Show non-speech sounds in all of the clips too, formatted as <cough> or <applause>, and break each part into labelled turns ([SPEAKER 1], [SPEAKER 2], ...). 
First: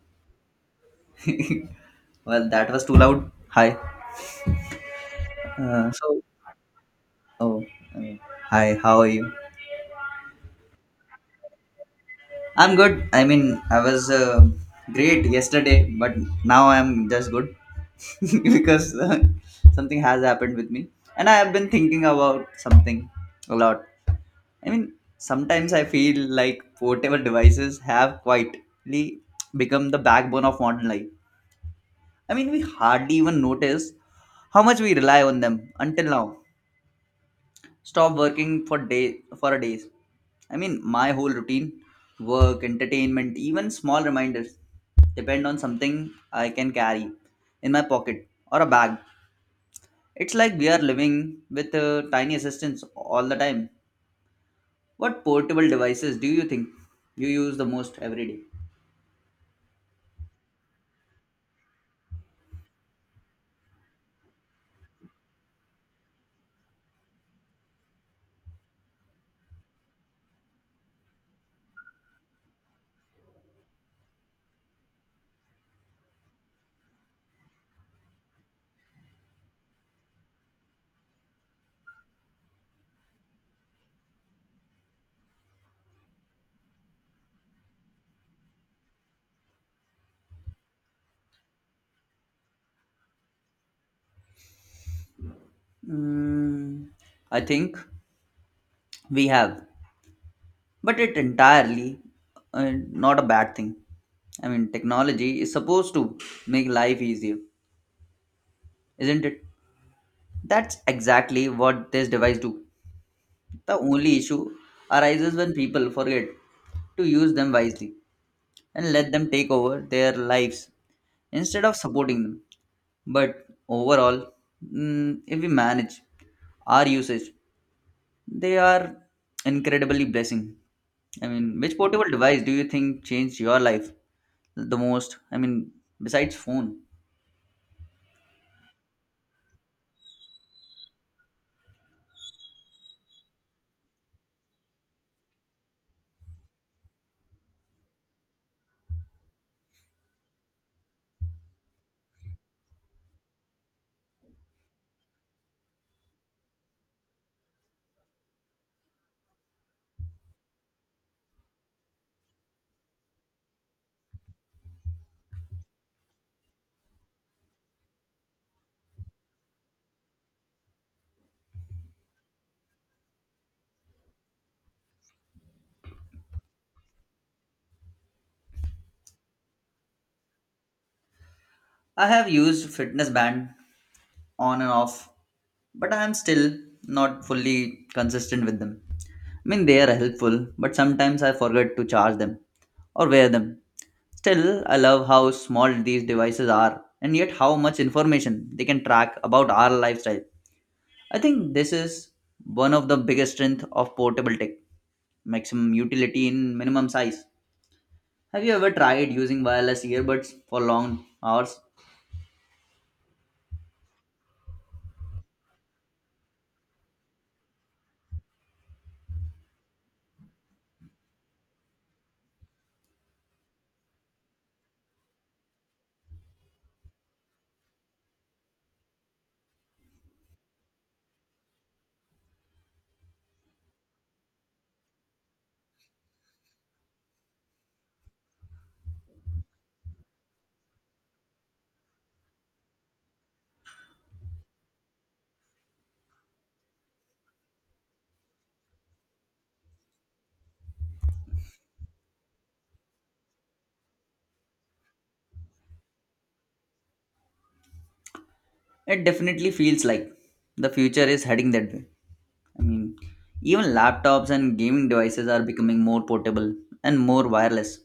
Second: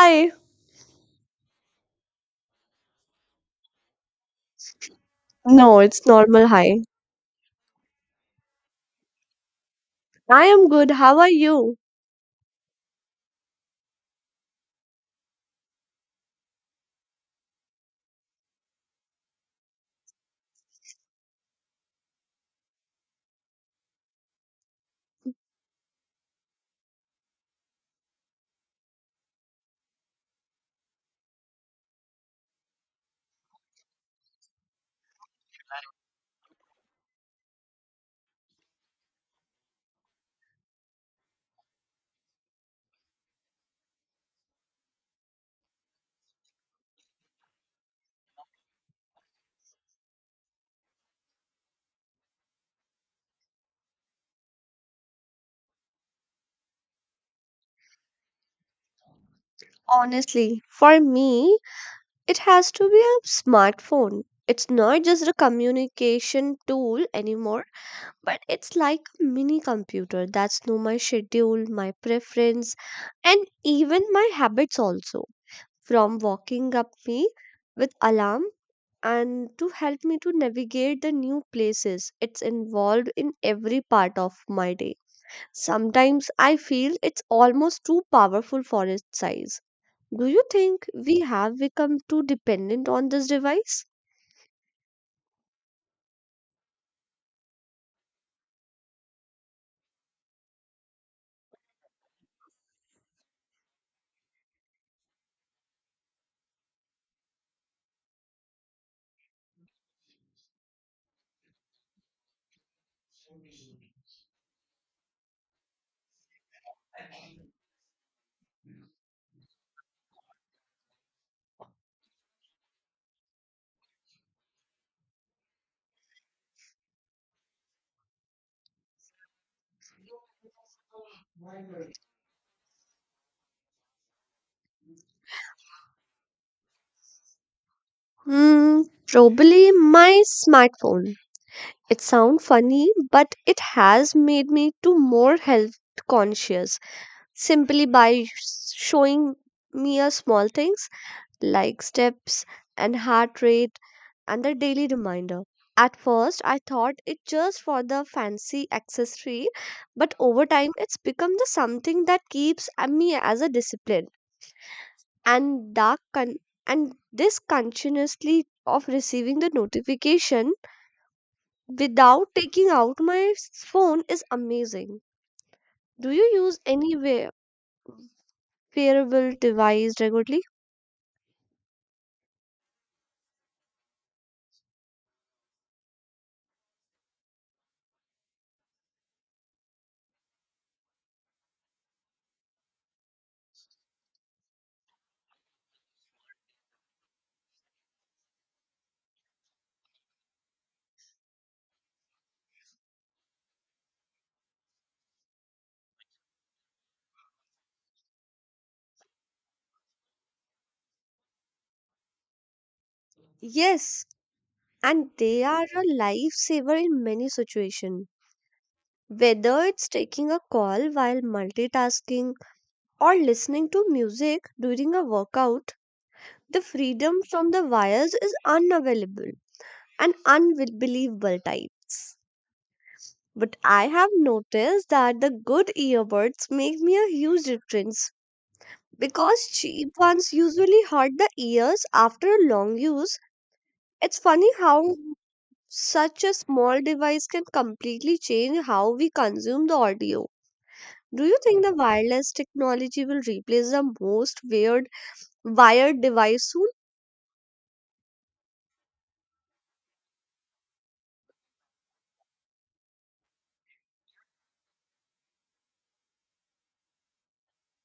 [SPEAKER 1] Hi.
[SPEAKER 2] <laughs> Well, that was too loud. Hi.
[SPEAKER 1] No,
[SPEAKER 2] Uh,
[SPEAKER 1] it's
[SPEAKER 2] so,
[SPEAKER 1] normal. Hi.
[SPEAKER 2] oh, uh, hi. How are you?
[SPEAKER 1] I am good. How are you?
[SPEAKER 2] I'm good. I mean, I was great yesterday, but now I'm just good <laughs> because something has happened with me, and I have been thinking about something a lot. I mean, sometimes I feel like portable devices have quietly become the backbone of modern life. I mean, we hardly even notice how much we rely on them until now. Stop working for a days. I mean, my whole routine, work, entertainment, even small reminders depend on something I can carry in my pocket or a bag. It's like we are living with tiny assistance all the time. What portable devices do you think you use the most every day?
[SPEAKER 1] Honestly, for me, it has to be a smartphone. It's not just a communication tool anymore, but it's like a mini computer that's know my schedule, my preference, and even my habits also. From walking up me with alarm and to help me to navigate the new places it's involved in every part of my day. Sometimes I feel it's almost too powerful for its size. Do you think we have become too dependent on this device?
[SPEAKER 2] Mm, I think we have, but it entirely not a bad thing. I mean, technology is supposed to make life easier, isn't it? That's exactly what these devices do. The only issue arises when people forget to use them wisely and let them take over their lives instead of supporting them. But overall, if we manage our usage, they are incredibly blessing. I mean, which portable device do you think changed your life the most? I mean, besides phone,
[SPEAKER 1] Hmm, Probably my smartphone. It sounds funny, but it has made me to more health conscious simply by showing me a small things like steps and heart rate and the daily reminder. At first, I thought it just for the fancy accessory, but over time, it's become the something that keeps me as a discipline. And dark con- and this continuously of receiving the notification without taking out my phone is amazing. Do you use any wearable device regularly?
[SPEAKER 2] I have used fitness band on and off, but I am still not fully consistent with them. I mean, they are helpful, but sometimes I forget to charge them or wear them. Still, I love how small these devices are and yet how much information they can track about our lifestyle. I think this is one of the biggest strength of portable tech. Maximum utility in minimum size. Have you ever tried using wireless earbuds for long hours?
[SPEAKER 1] Yes, and they are a lifesaver in many situations. Whether it's taking a call while multitasking or listening to music during a workout, the freedom from the wires is unavailable and unbelievable types. But I have noticed that the good earbuds make me a huge difference because cheap ones usually hurt the ears after a long use. It's funny how such a small device can completely change how we consume the audio. Do you think the wireless technology will replace the most weird wired device soon?
[SPEAKER 2] It definitely feels like the future is heading that way. I mean, even laptops and gaming devices are becoming more portable and more wireless.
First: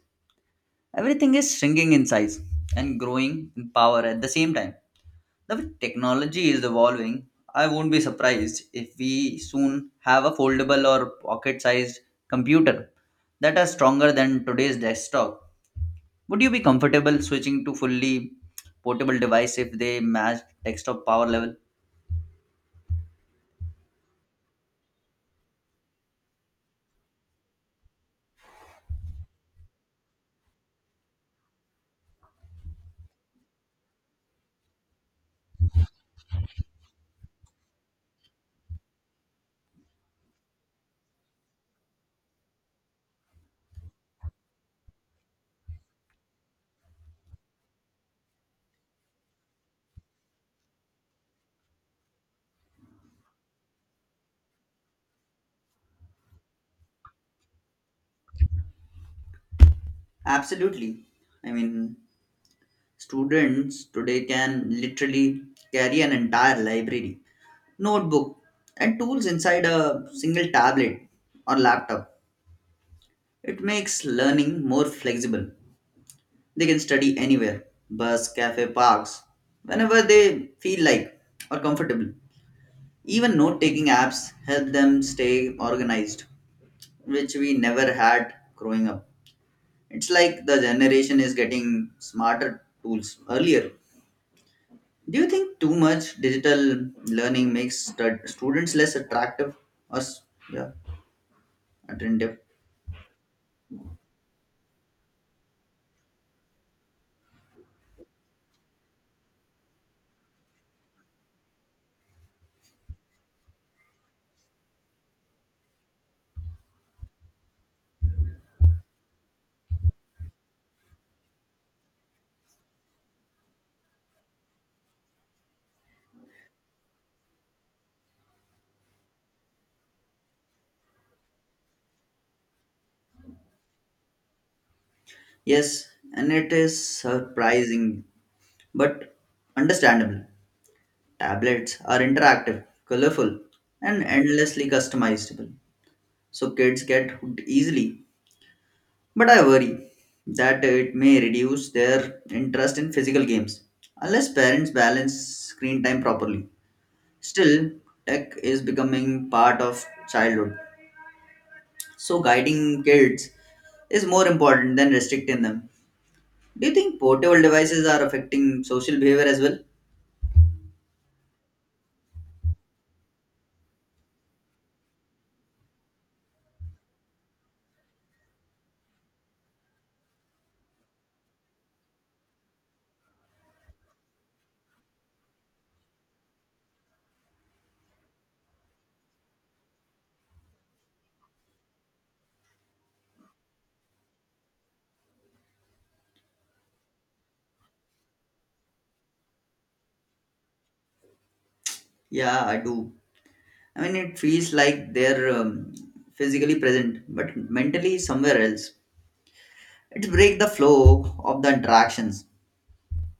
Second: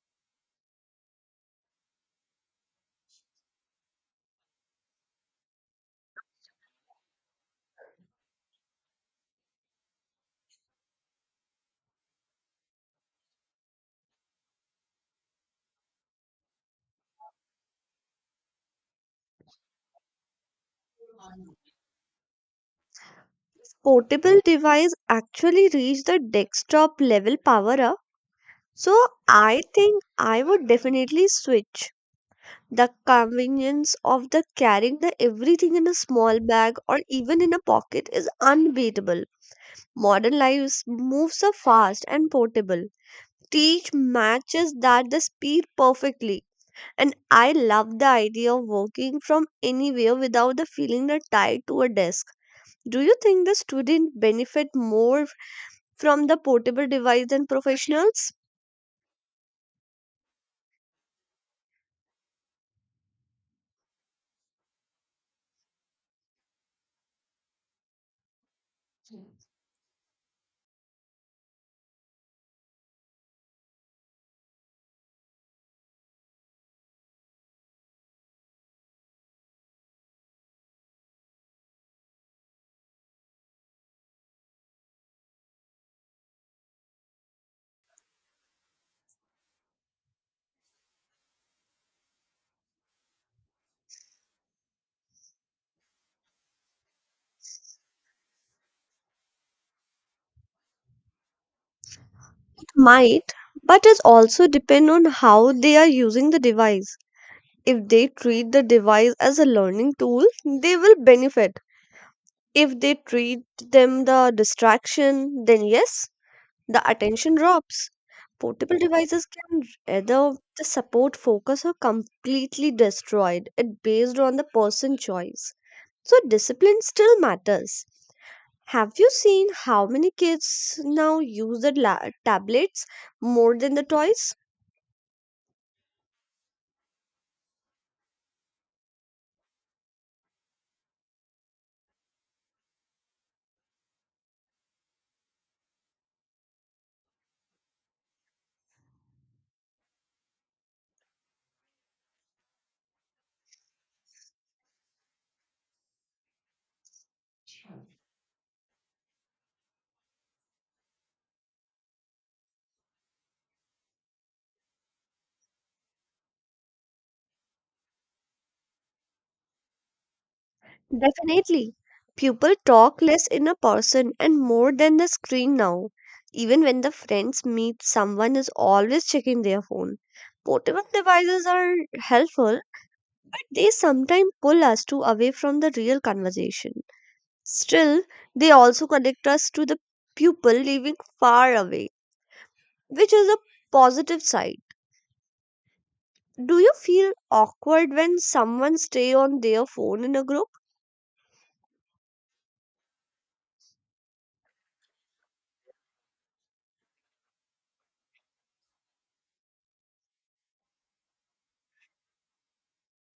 [SPEAKER 2] Everything is shrinking in size and growing in power at the same time. The way technology is evolving, I won't be surprised if we soon have a foldable or pocket sized computer that are stronger than today's desktop. Would you be comfortable switching to fully portable device if they match desktop power level?
[SPEAKER 1] Portable device actually reach the desktop level power up. So I think I would definitely switch the convenience of the carrying the everything in a small bag or even in a pocket is unbeatable. Modern lives moves so fast and portable. Teach matches that the speed perfectly. And I love the idea of working from anywhere without the feeling that tied to a desk. Do you think the student benefit more from the portable device than professionals?
[SPEAKER 2] Absolutely. I mean, students today can literally carry an entire library, notebook, and tools inside a single tablet or laptop. It makes learning more flexible. They can study anywhere bus, cafe, parks, whenever they feel like or comfortable. Even note taking apps help them stay organized, which we never had growing up. It's like the generation is getting smarter tools earlier. Do you think too much digital learning makes students less attractive or yeah, attentive?
[SPEAKER 1] Might, but it also depend on how they are using the device. If they treat the device as a learning tool, they will benefit. If they treat them the distraction, then yes, the attention drops. Portable devices can either the support focus or completely destroyed it based on the person choice. So discipline still matters. Have you seen how many kids now use the tablets more than the toys?
[SPEAKER 2] Yes, and it is surprising, but understandable. Tablets are interactive, colorful, and endlessly customizable, so kids get hooked easily. But I worry that it may reduce their interest in physical games unless parents balance screen time properly. Still, tech is becoming part of childhood. So guiding kids is more important than restricting them. Do you think portable devices are affecting social behavior as well?
[SPEAKER 1] Definitely. People talk less in a person and more than the screen now. Even when the friends meet, someone is always checking their phone. Portable devices are helpful. They sometimes pull us to away from the real conversation. Still, they also connect us to the people living far away, which is a positive side. Do you feel awkward when someone stay on their phone in a group?
[SPEAKER 2] Yeah, I do. I mean, it feels like they're physically present, but mentally somewhere else. It breaks the flow of the interactions.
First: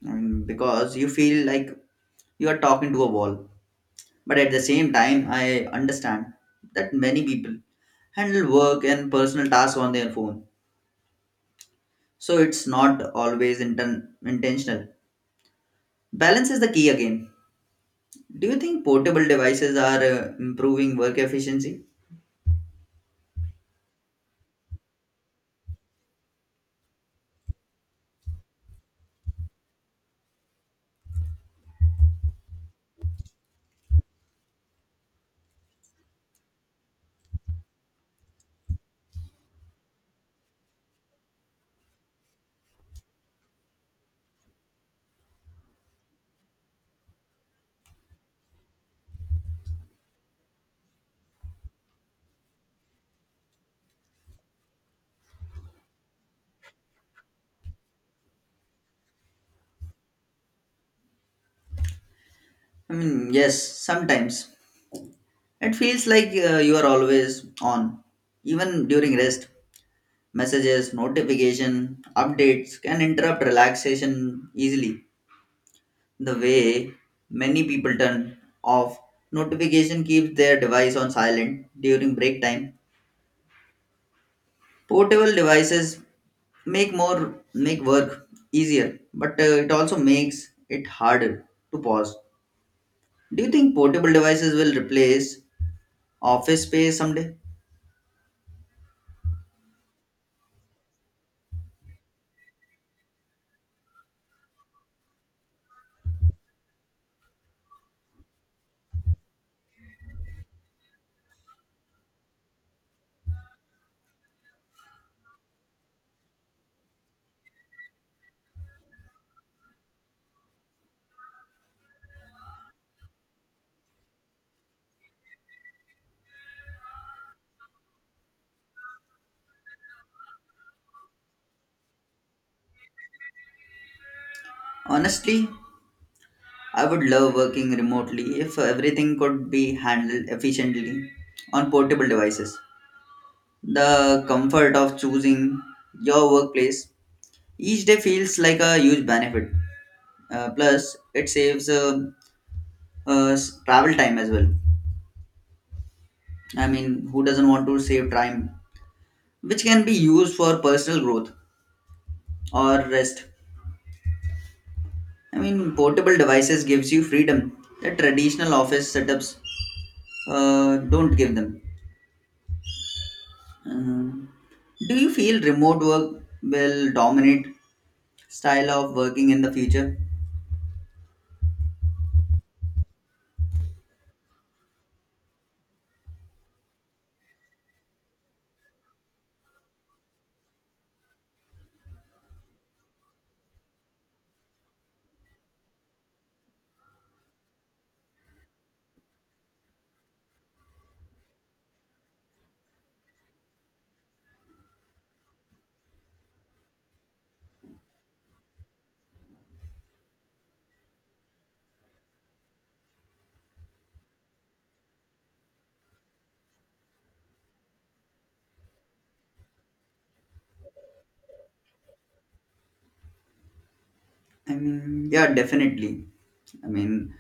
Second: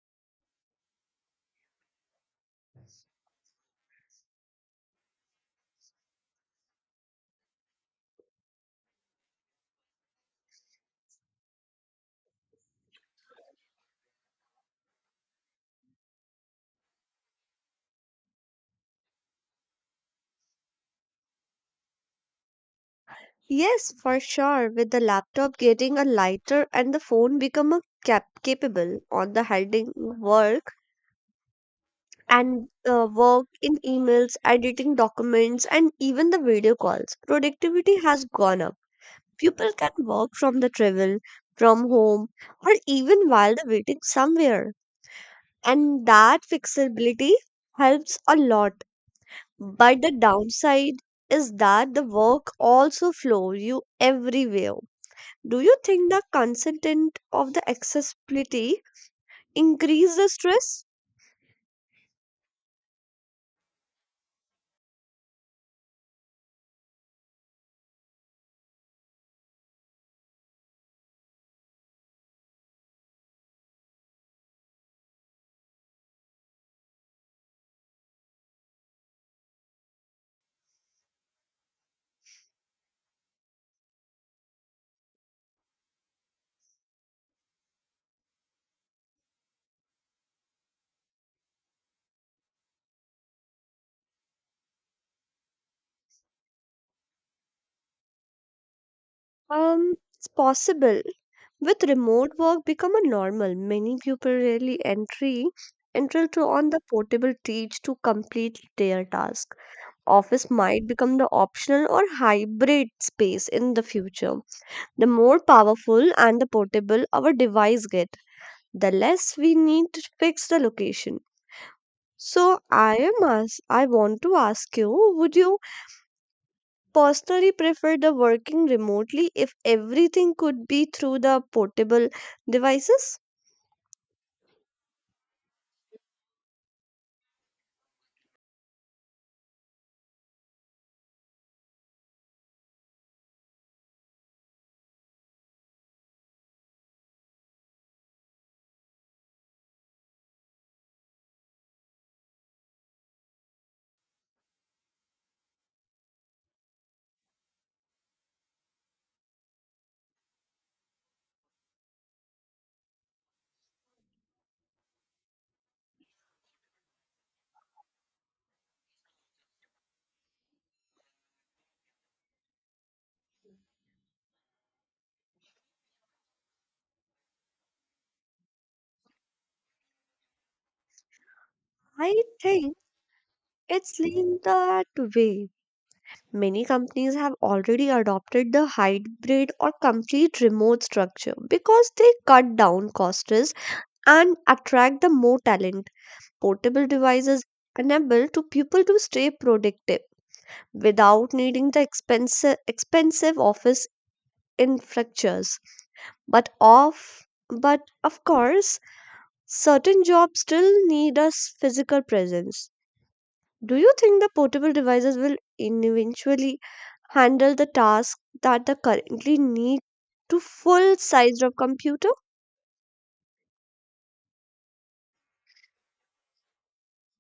[SPEAKER 2] I mean, because you feel like you are talking to a wall. But at the same time, I understand that many people handle work and personal tasks on their phone. So it's not always intentional. Balance is the key again. Do you think portable devices are improving work efficiency?
[SPEAKER 1] Yes, for sure. With the laptop getting a lighter and the phone become a capable on the handling work and work in emails, editing documents, and even the video calls, productivity has gone up. People can work from the travel, from home, or even while they're waiting somewhere. And that flexibility helps a lot. But the downside is that the work also flows you everywhere. Do you think the consistent of the accessibility increase the stress?
[SPEAKER 2] I mean, yes, sometimes. It feels like you are always on, even during rest. Messages, notification, updates can interrupt relaxation easily. The way many people turn off notification keeps their device on silent during break time. Portable devices make work easier, but it also makes it harder to pause. Do you think portable devices will replace office space someday?
[SPEAKER 1] It's possible. With remote work become a normal, many people really entry enter to on the portable teach to complete their task. Office might become the optional or hybrid space in the future. The more powerful and the portable our device get, the less we need to fix the location. So I want to ask you, would you personally prefer the working remotely if everything could be through the portable devices?
[SPEAKER 2] Honestly, I would love working remotely if everything could be handled efficiently on portable devices. The comfort of choosing your workplace each day feels like a huge benefit. Plus, it saves travel time as well. I mean, who doesn't want to save time, which can be used for personal growth or rest? I mean, portable devices gives you freedom that traditional office setups don't give them. Um, do you feel remote work will dominate style of working in the future?
[SPEAKER 1] I think it's lean that way. Many companies have already adopted the hybrid or complete remote structure because they cut down costs and attract the more talent. Portable devices enable to people to stay productive without needing the expensive office infrastructures. But of but of course, certain jobs still need a physical presence. Do you think the portable devices will eventually handle the task that they currently need to full size of computer?
[SPEAKER 2] I mean, yeah, definitely. I mean,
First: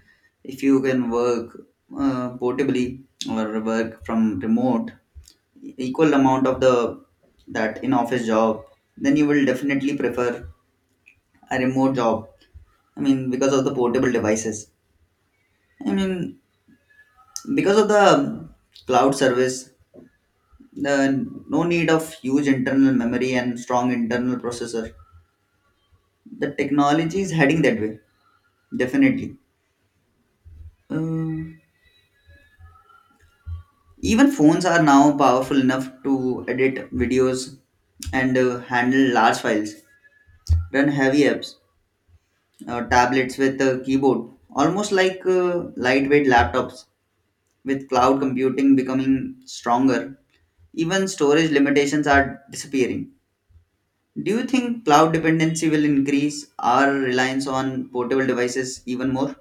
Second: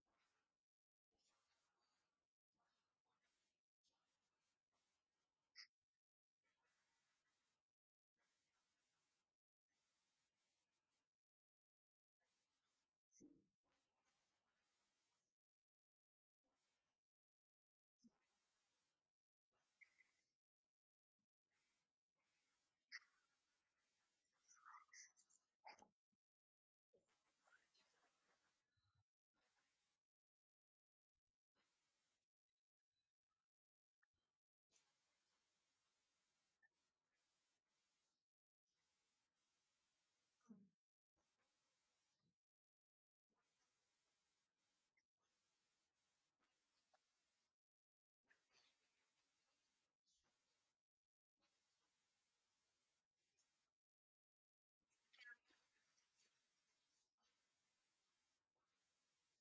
[SPEAKER 2] if you can work portably or work from remote, equal amount of the that in office job, then you will definitely prefer a remote job. I mean, because of the portable devices. I mean, because of the cloud service, the no need of huge internal memory and strong internal processor. The technology is heading that way, definitely. Uh, even phones are now powerful enough to edit videos and handle large files, run heavy apps, tablets with a keyboard, almost like lightweight laptops, with cloud computing becoming stronger. Even storage limitations are disappearing. Do you think cloud dependency will increase our reliance on portable devices even more?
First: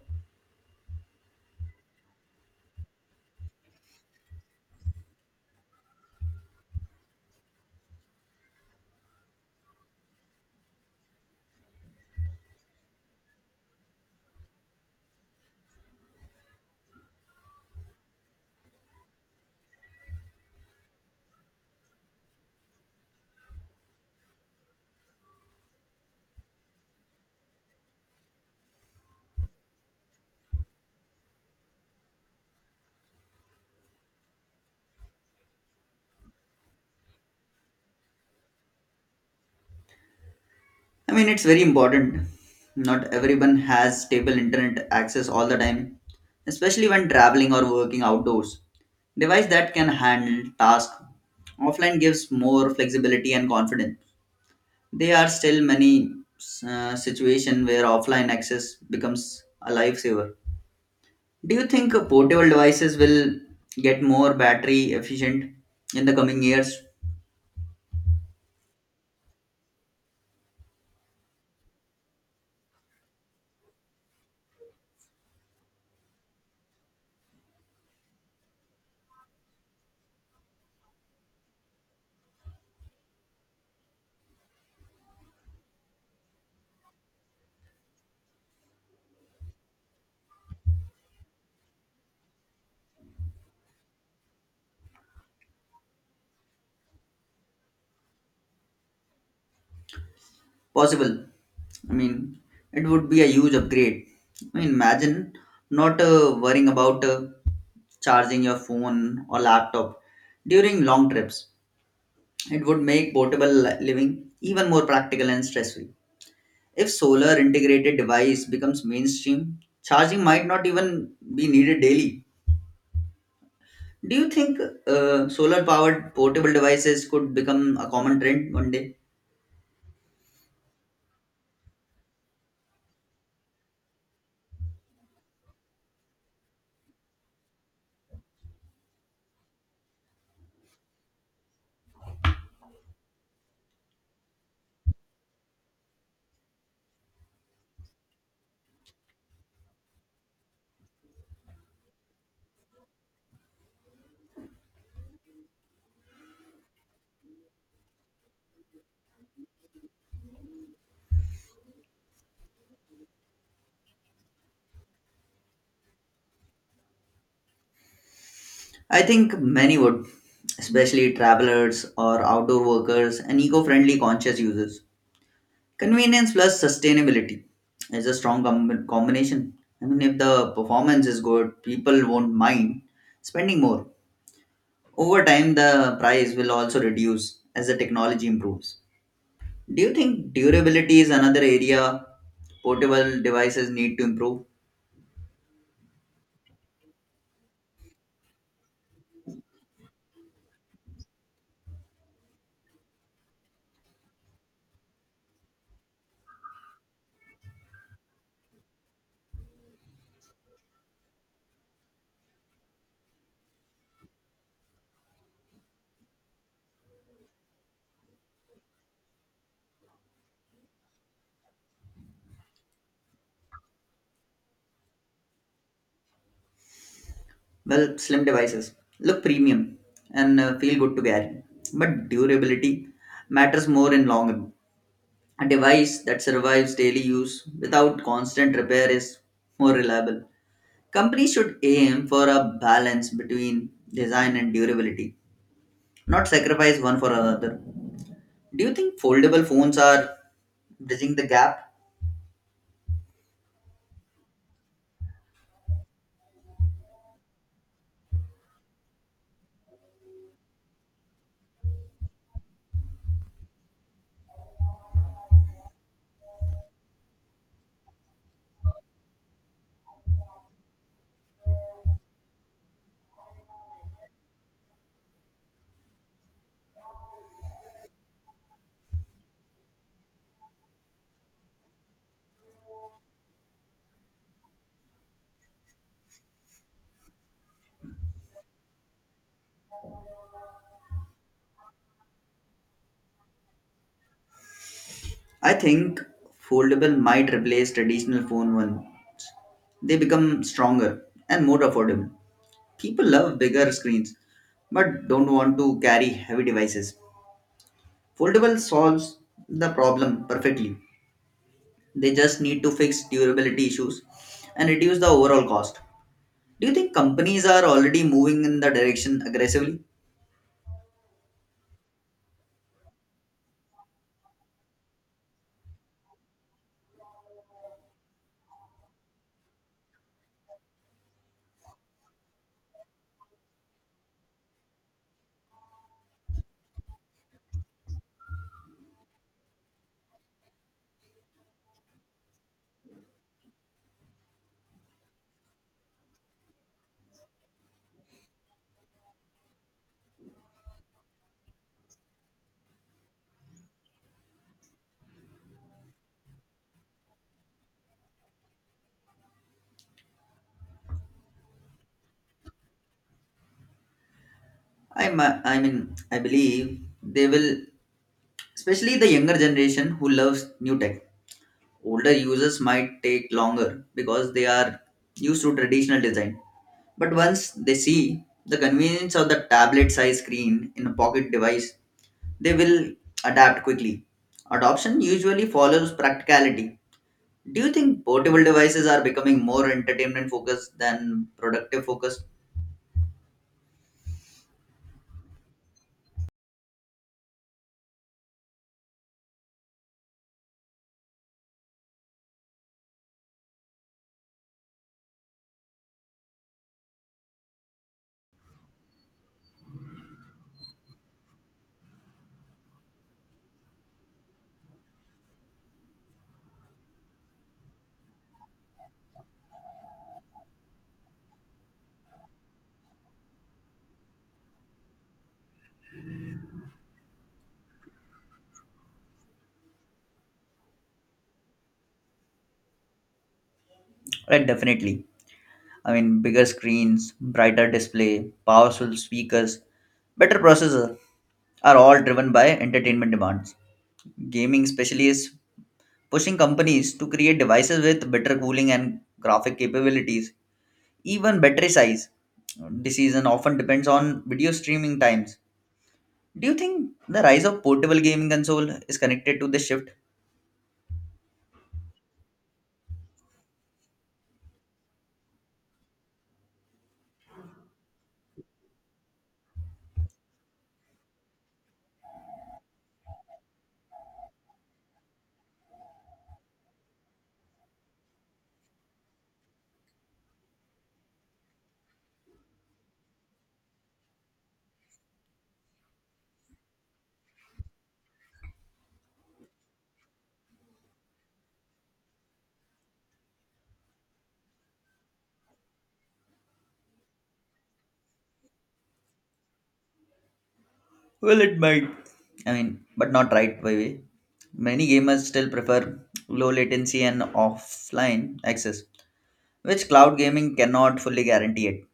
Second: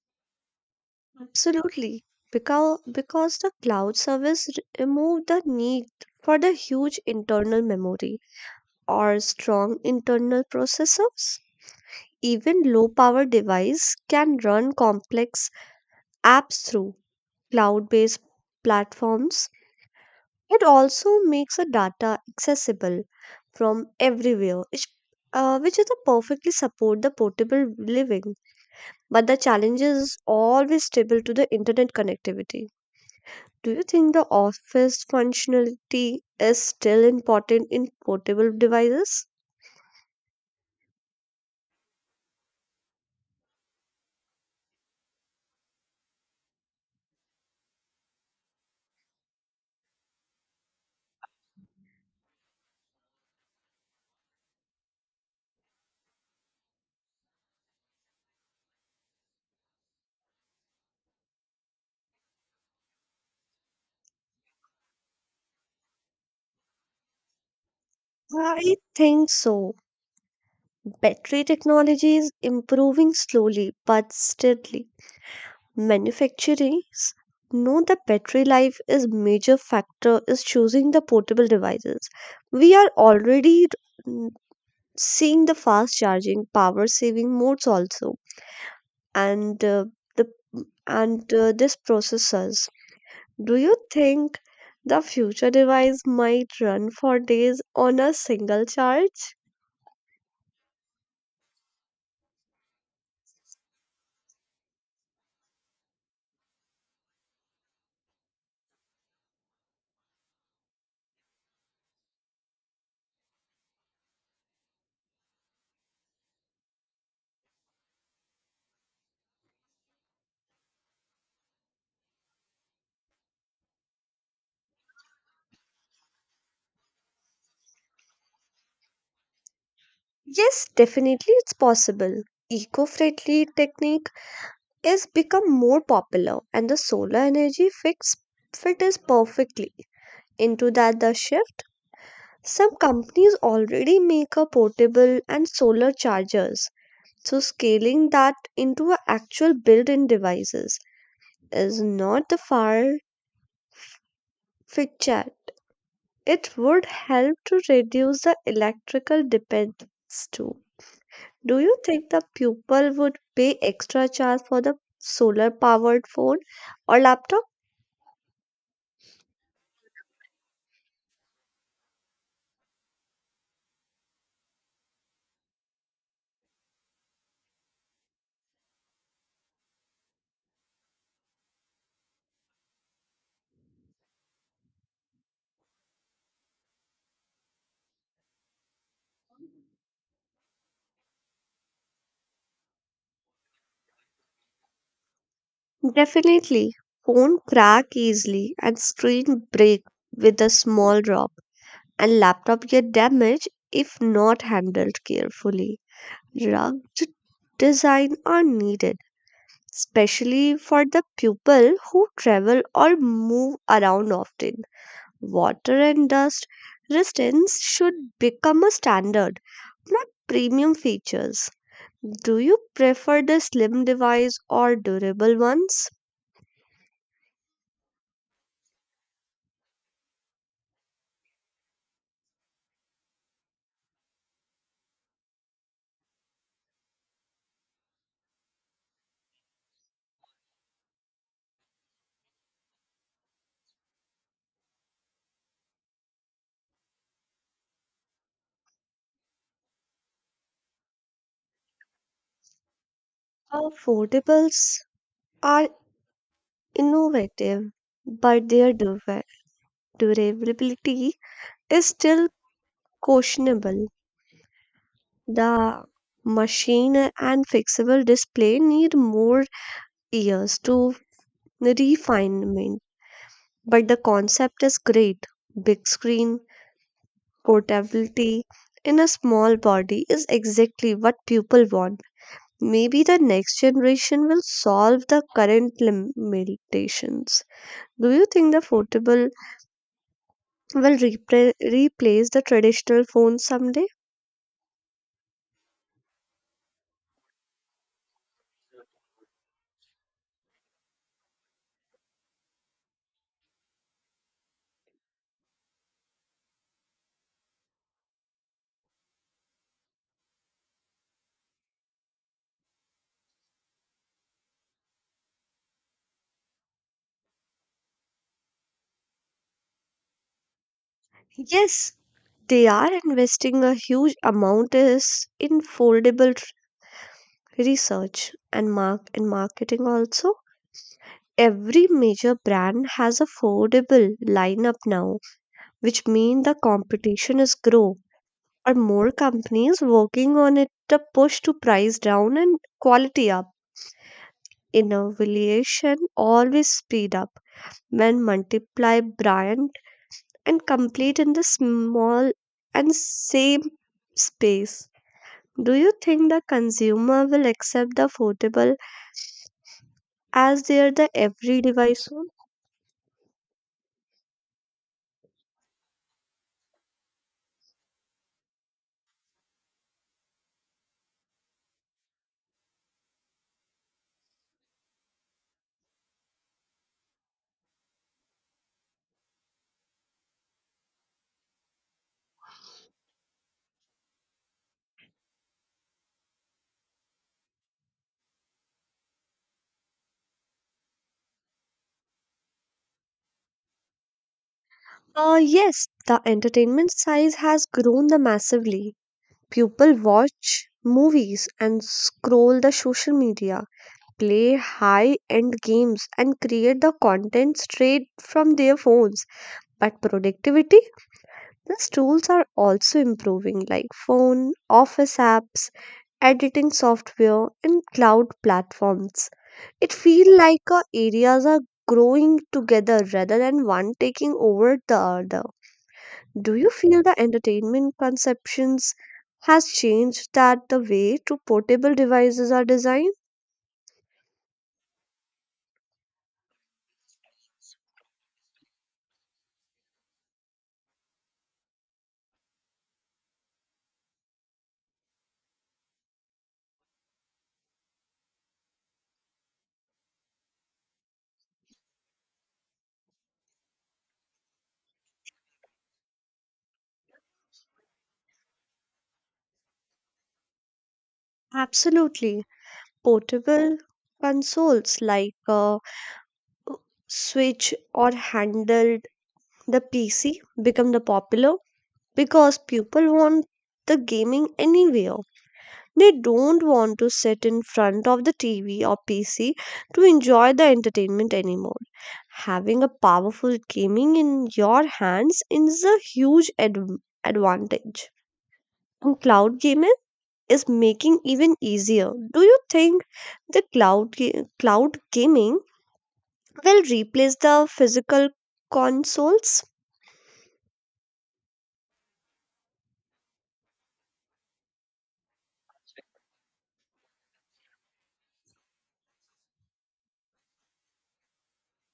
[SPEAKER 1] Absolutely. Because, the cloud service removed the need for the huge internal memory or strong internal processors. Even low power device can run complex apps through cloud based platforms. It also makes the data accessible from everywhere, which is a perfectly support the portable living. But the challenge is always stable to the internet connectivity. Do you think the office functionality is still important in portable devices?
[SPEAKER 2] I mean, it's very important. Not everyone has stable internet access all the time, especially when traveling or working outdoors. Device that can handle tasks offline gives more flexibility and confidence. There are still many situations where offline access becomes a lifesaver. Do you think portable devices will get more battery efficient in the coming years?
[SPEAKER 1] I think so. Battery technology is improving slowly but steadily. Manufacturers know the battery life is major factor is choosing the portable devices. We are already mm, seeing the fast charging, power saving modes also, and uh, the and this processors. Do you think the future device might run for days on a single charge?
[SPEAKER 2] Possible. I mean, it would be a huge upgrade. I mean, imagine not worrying about charging your phone or laptop during long trips. It would make portable living even more practical and stress free. If solar integrated device becomes mainstream, charging might not even be needed daily. Do you think solar powered portable devices could become a common trend one day?
[SPEAKER 1] Yes, definitely it's possible. Eco-friendly technique is become more popular and the solar energy fix fits perfectly into that the shift. Some companies already make a portable and solar chargers, so scaling that into a actual built-in devices is not the far future. It would help to reduce the electrical dependence too. Do you think the pupil would pay extra charge for the solar powered phone or laptop?
[SPEAKER 2] I think many would, especially travelers or outdoor workers and eco friendly conscious users. Convenience plus sustainability is a strong combination. I mean, if the performance is good, people won't mind spending more. Over time, the price will also reduce as the technology improves. Do you think durability is another area portable devices need to improve?
[SPEAKER 1] Definitely, phone crack easily and screen break with a small drop, and laptop get damaged if not handled carefully. Rugged design are needed, especially for the people who travel or move around often. Water and dust resistance should become a standard, not premium features. Do you prefer the slim device or durable ones?
[SPEAKER 2] Well, slim devices look premium and feel good to carry, but durability matters more in long run. A device that survives daily use without constant repair is more reliable. Companies should aim for a balance between design and durability, not sacrifice one for another. Do you think foldable phones are bridging the gap?
[SPEAKER 1] Affordable are innovative, but their durability is still questionable. The machine and fixable display need more years to refinement, but the concept is great. Big screen, portability in a small body is exactly what people want. Maybe the next generation will solve the current limitations. Do you think the foldable will replace the traditional phones someday?
[SPEAKER 2] I think foldable might replace traditional phone one. They become stronger and more affordable. People love bigger screens but don't want to carry heavy devices. Foldable solves the problem perfectly. They just need to fix durability issues and reduce the overall cost. Do you think companies are already moving in the direction aggressively?
[SPEAKER 1] Yes, they are investing a huge amount is in foldable research and marketing also. Every major brand has a foldable lineup now, which means the competition is grow or more companies working on it to push to price down and quality up. Innovation always speed up when multiply brand and complete in the small and same space. Do you think the consumer will accept the foldable as their the every device home?
[SPEAKER 2] I mean, I believe they will, especially the younger generation who loves new tech. Older users might take longer because they are used to traditional design. But once they see the convenience of the tablet size screen in a pocket device, they will adapt quickly. Adoption usually follows practicality. Do you think portable devices are becoming more entertainment focused than productive focused?
[SPEAKER 1] Yes, the entertainment size has grown the massively. People watch movies and scroll the social media, play high-end games and create the content straight from their phones. But productivity, these tools are also improving like phone, office apps, editing software, and cloud platforms. It feels like our areas are growing together rather than one taking over the other. Do you feel the entertainment conceptions has changed that the way to portable devices are designed?
[SPEAKER 2] Right, definitely. I mean, bigger screens, brighter display, powerful speakers, better processor are all driven by entertainment demands. Gaming, especially, is pushing companies to create devices with better cooling and graphic capabilities, even battery size. Decision often depends on video streaming times. Do you think the rise of portable gaming console is connected to this shift?
[SPEAKER 1] Absolutely. Portable consoles like Switch or handled the PC become the popular because people want the gaming anywhere. They don't want to sit in front of the TV or PC to enjoy the entertainment anymore. Having a powerful gaming in your hands is a huge advantage. And cloud gaming is making even easier. Do you think the cloud gaming will replace the physical consoles?
[SPEAKER 2] Well, it might. I mean, but not right away. Many gamers still prefer low latency and offline access, which cloud gaming cannot fully guarantee it.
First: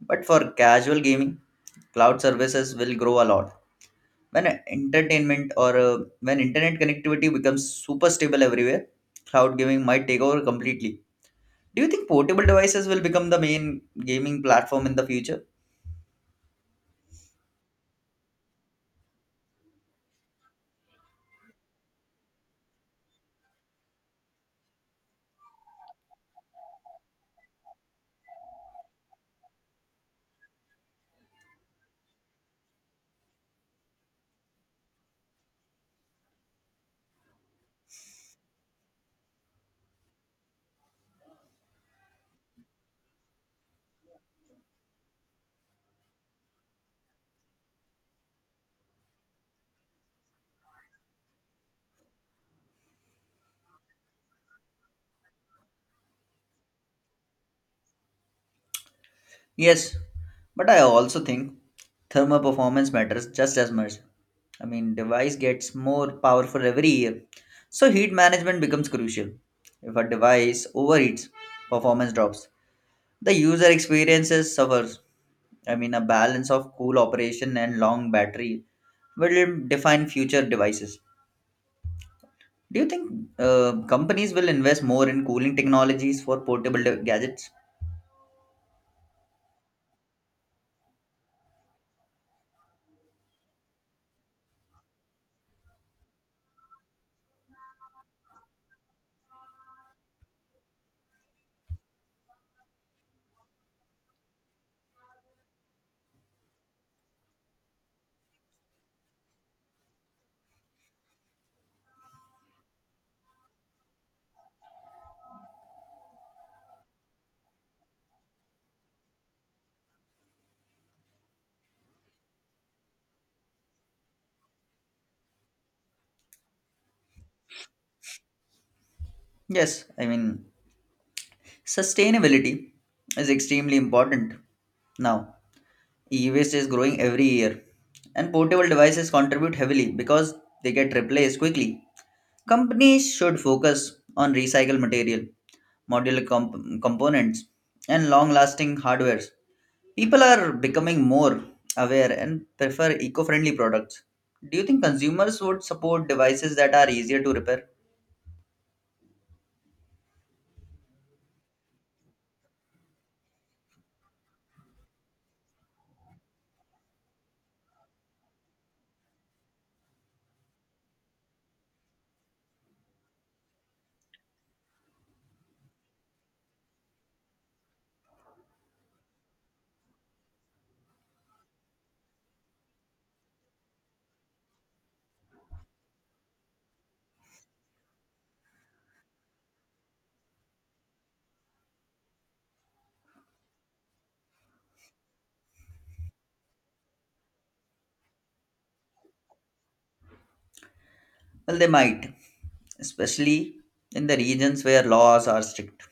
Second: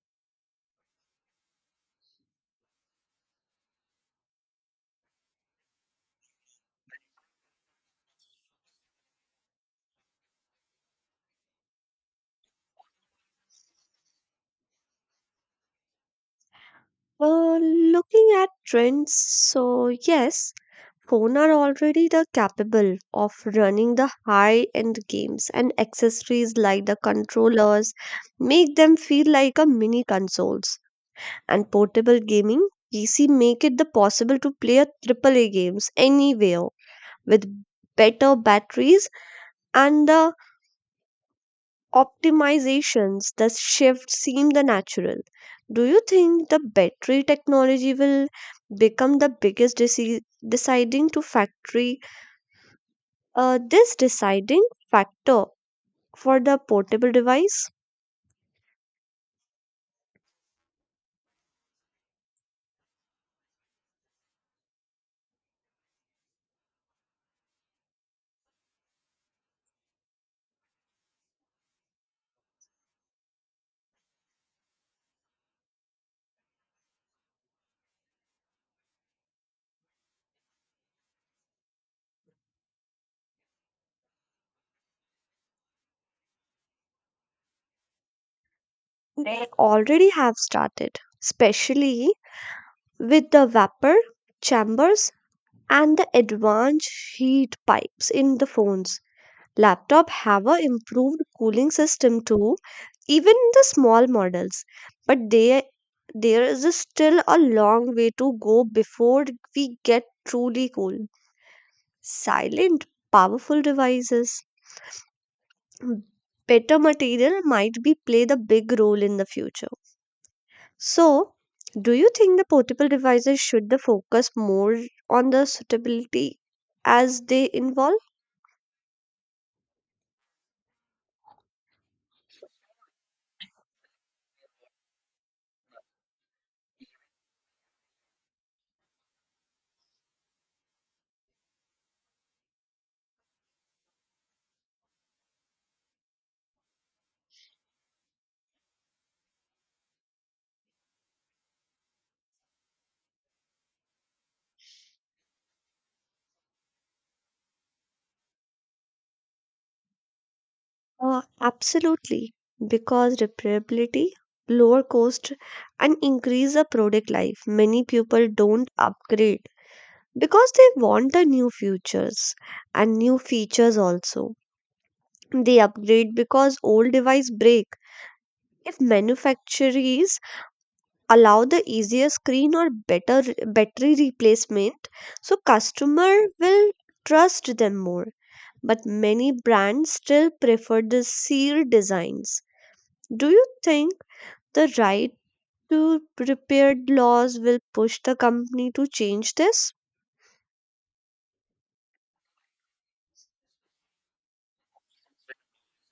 [SPEAKER 2] But for casual gaming, cloud services will grow a lot when entertainment or when internet connectivity becomes super stable everywhere. Cloud gaming might take over completely. Do you think portable devices will become the main gaming platform in the future?
[SPEAKER 1] Uh, Looking at trends, so yes, phone are already the capable of running the high-end games and accessories like the controllers make them feel like a mini consoles and portable gaming PC make it the possible to play a AAA games anywhere with better batteries and the optimizations. The shift seem the natural. Do you think the battery technology will become the biggest deciding to factory? This deciding factor for the portable device?
[SPEAKER 2] Yes, but I also think thermal performance matters just as much. I mean, device gets more powerful every year, so heat management becomes crucial. If a device overheats, performance drops. The user experiences suffers. I mean, a balance of cool operation and long battery will define future devices. Do you think companies will invest more in cooling technologies for portable gadgets?
[SPEAKER 1] They already have started, especially with the vapor chambers and the advanced heat pipes in the phones. Laptop have a improved cooling system too, even in the small models, but they there is a still a long way to go before we get truly cool. Silent, powerful devices. m- Better material might be play the big role in the future. So, do you think the portable devices should the focus more on the suitability as they involve?
[SPEAKER 2] Yes, I mean, sustainability is extremely important now. E waste is growing every year, and portable devices contribute heavily because they get replaced quickly. Companies should focus on recycled material modular components, and long lasting hardwares. People are becoming more aware and prefer eco friendly products. Do you think consumers would support devices that are easier to repair?
[SPEAKER 1] Absolutely, because repairability, lower cost, and increase the product life. Many people don't upgrade because they want the new features and new features also. They upgrade because old device break. If manufacturers allow the easier screen or better battery replacement, so customer will trust them more, but many brands still prefer the sealed designs. Do you think the right to repair laws will push the company to change this?
[SPEAKER 2] Well, they might, especially in the regions where laws are strict.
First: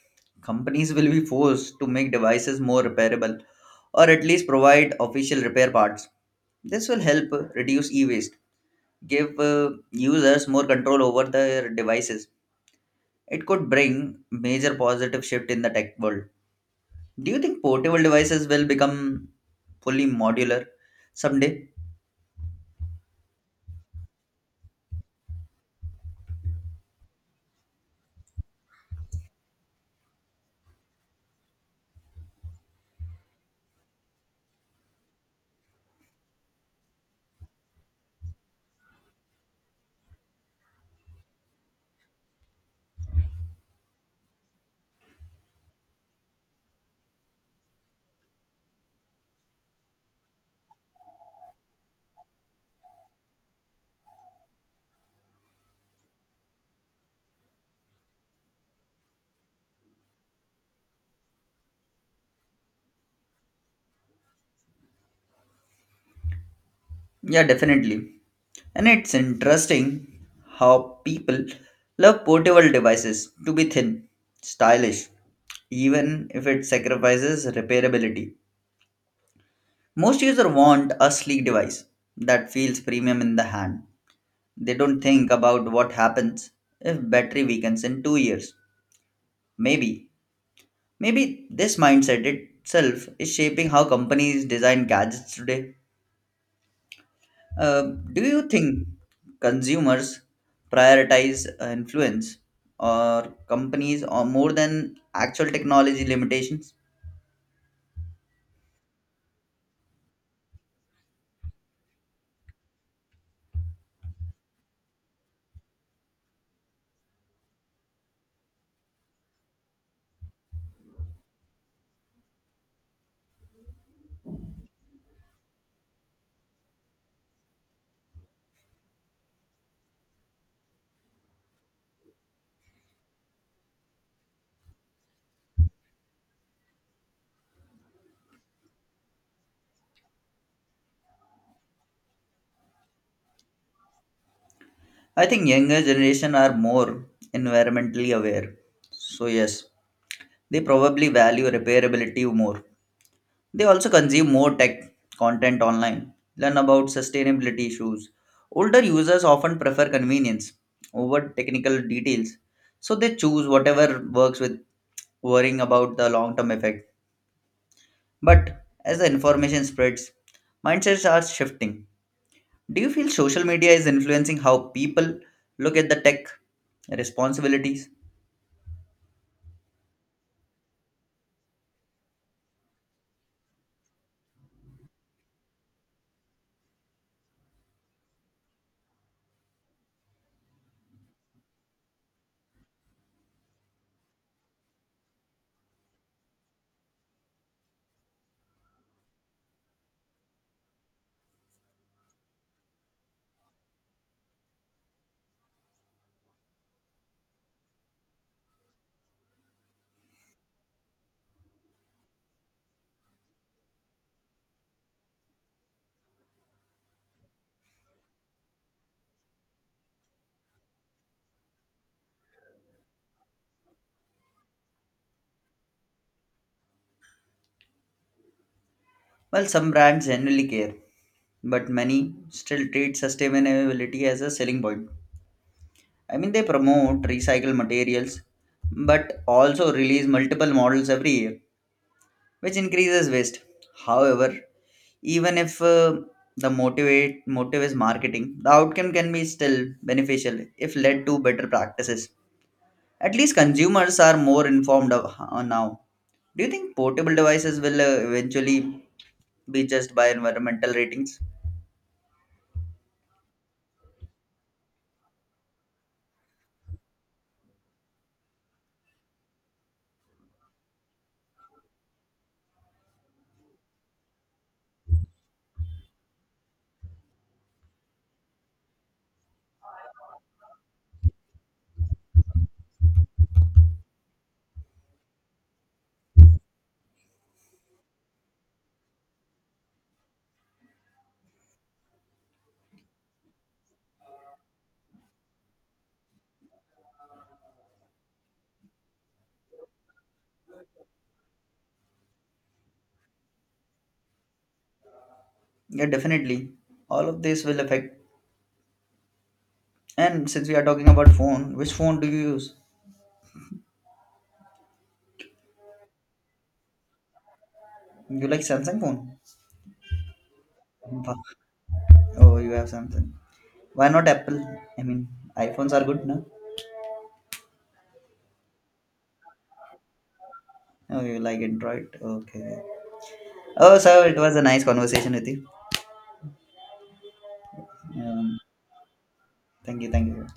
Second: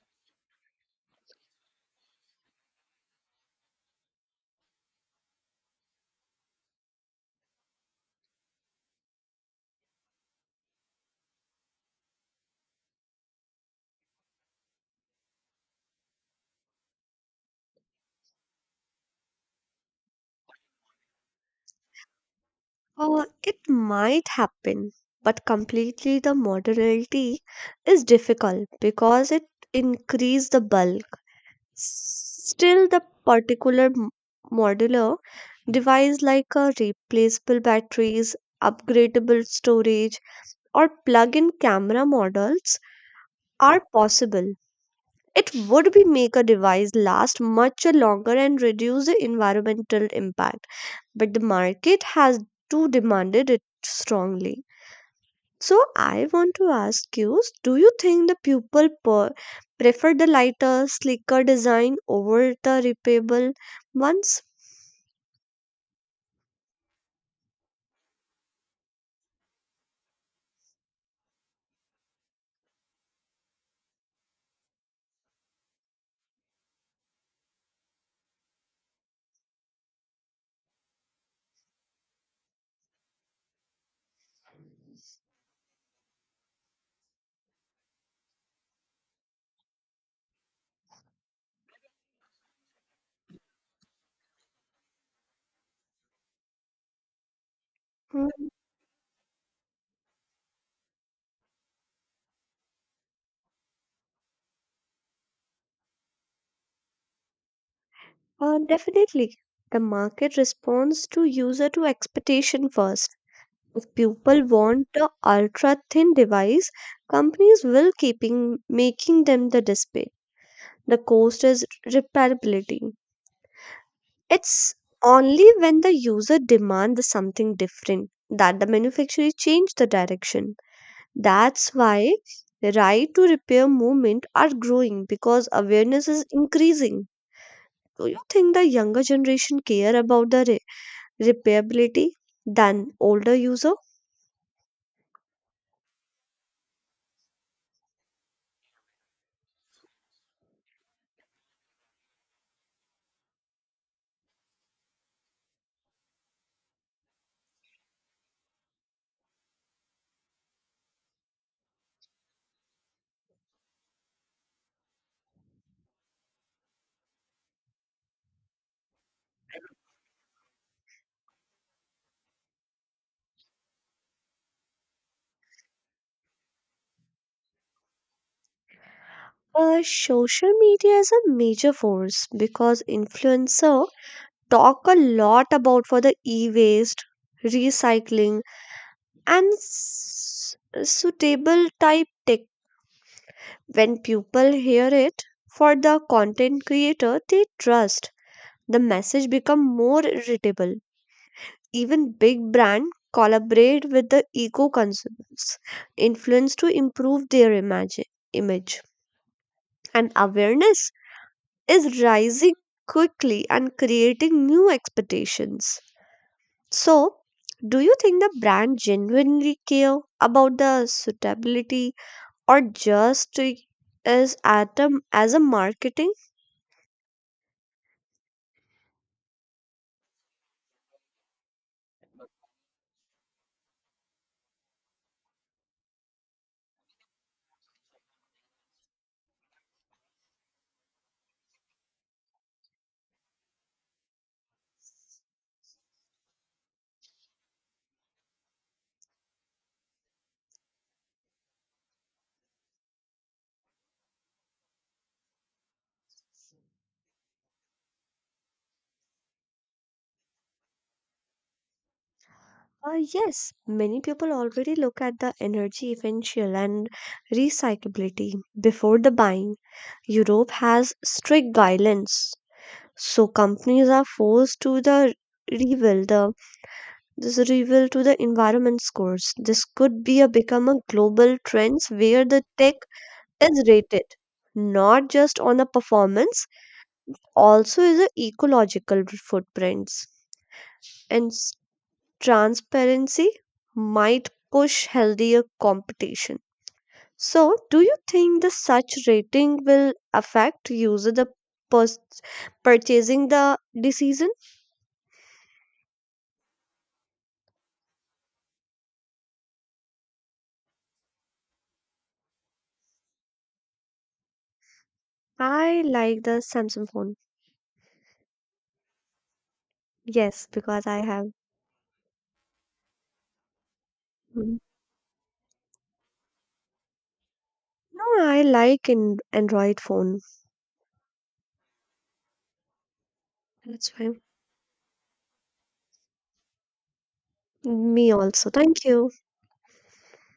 [SPEAKER 2] Companies will be forced to make devices more repairable or at least provide official repair parts. This will help reduce e waste, give users more control over their devices. It could bring major positive shift in the tech world. Do you think portable devices will become fully modular someday?
[SPEAKER 1] uh, it might happen but completely the modularity is difficult because it increase the bulk. Still, the particular modular device like a replaceable batteries, upgradable storage, or plug-in camera models are possible. It would be make a device last much longer and reduce the environmental impact, but the market has too demanded it strongly. So I want to ask you, do you think the people prefer the lighter, sleeker design over the repairable ones?
[SPEAKER 2] Yeah, definitely. And it's interesting how people love portable devices to be thin, stylish, even if it sacrifices repairability. Most users want a sleek device that feels premium in the hand. They don't think about what happens if battery weakens in 2 years. Maybe Maybe this mindset itself is shaping how companies design gadgets today. Uh, do
[SPEAKER 1] Mm.
[SPEAKER 2] you think consumers prioritize influence or companies or more than actual technology limitations?
[SPEAKER 1] Definitely. The market responds to user to expectation first. If people want the ultra thin device, companies will keeping making them the display. The cost is repairability. It's only when the user demand the something different that the manufacturer change the direction. That's why right to repair movement are growing because awareness is increasing. Do you think the younger generation care about the repairability than older user?
[SPEAKER 2] I think younger generation are more environmentally aware. So yes, they probably value repairability more. They also consume more tech content online, learn about sustainability issues. Older users often prefer convenience over technical details, so they choose whatever works with worrying about the long term effect. But as the information spreads, mindsets are shifting. Do you feel social media is influencing how people look at the tech responsibilities?
[SPEAKER 1] Social media is a major force because influencer talk a lot about for the e-waste, recycling, and suitable type tech. When people hear it for the content creator, they trust the message become more irritable even big brand collaborate with the eco consumers, influence to improve their image and awareness is rising quickly and creating new expectations. So, do you think the brand genuinely care about the suitability or just is at a, as a marketing?
[SPEAKER 2] Well, some brands genuinely care, but many still treat sustainability as a selling point. I mean, they promote recycled materials but also release multiple models every year, which increases waste. However, even if the motivate motive is marketing, the outcome can be still beneficial if led to better practices. At least consumers are more informed of, now. Do you think portable devices will eventually be judged by environmental ratings?
[SPEAKER 1] Yes, many people already look at the energy efficiency and recyclability before the buying. Europe has strict guidelines, so companies are forced to the reveal the this reveal to the environment scores. This could be a become a global trends where the tech is rated not just on the performance, also is the ecological footprints. And transparency might push healthier competition. So, do you think the such rating will affect user the pers- purchasing the decision?
[SPEAKER 2] Yeah, definitely. All of this will affect. And since we are talking about phone, which phone do you use?
[SPEAKER 1] I like the Samsung phone.
[SPEAKER 2] You like Samsung phone?
[SPEAKER 1] Yes, because I
[SPEAKER 2] Wow.
[SPEAKER 1] have.
[SPEAKER 2] Oh, you have Samsung. Why not Apple?
[SPEAKER 1] Mm.
[SPEAKER 2] I mean, iPhones are good, no?
[SPEAKER 1] No, I like an Android phone.
[SPEAKER 2] Oh, you like Android? Okay. Oh,
[SPEAKER 1] That's
[SPEAKER 2] so it
[SPEAKER 1] fine.
[SPEAKER 2] was a nice conversation with you.
[SPEAKER 1] Me
[SPEAKER 2] Um,
[SPEAKER 1] also. Thank you.
[SPEAKER 2] thank you, thank you.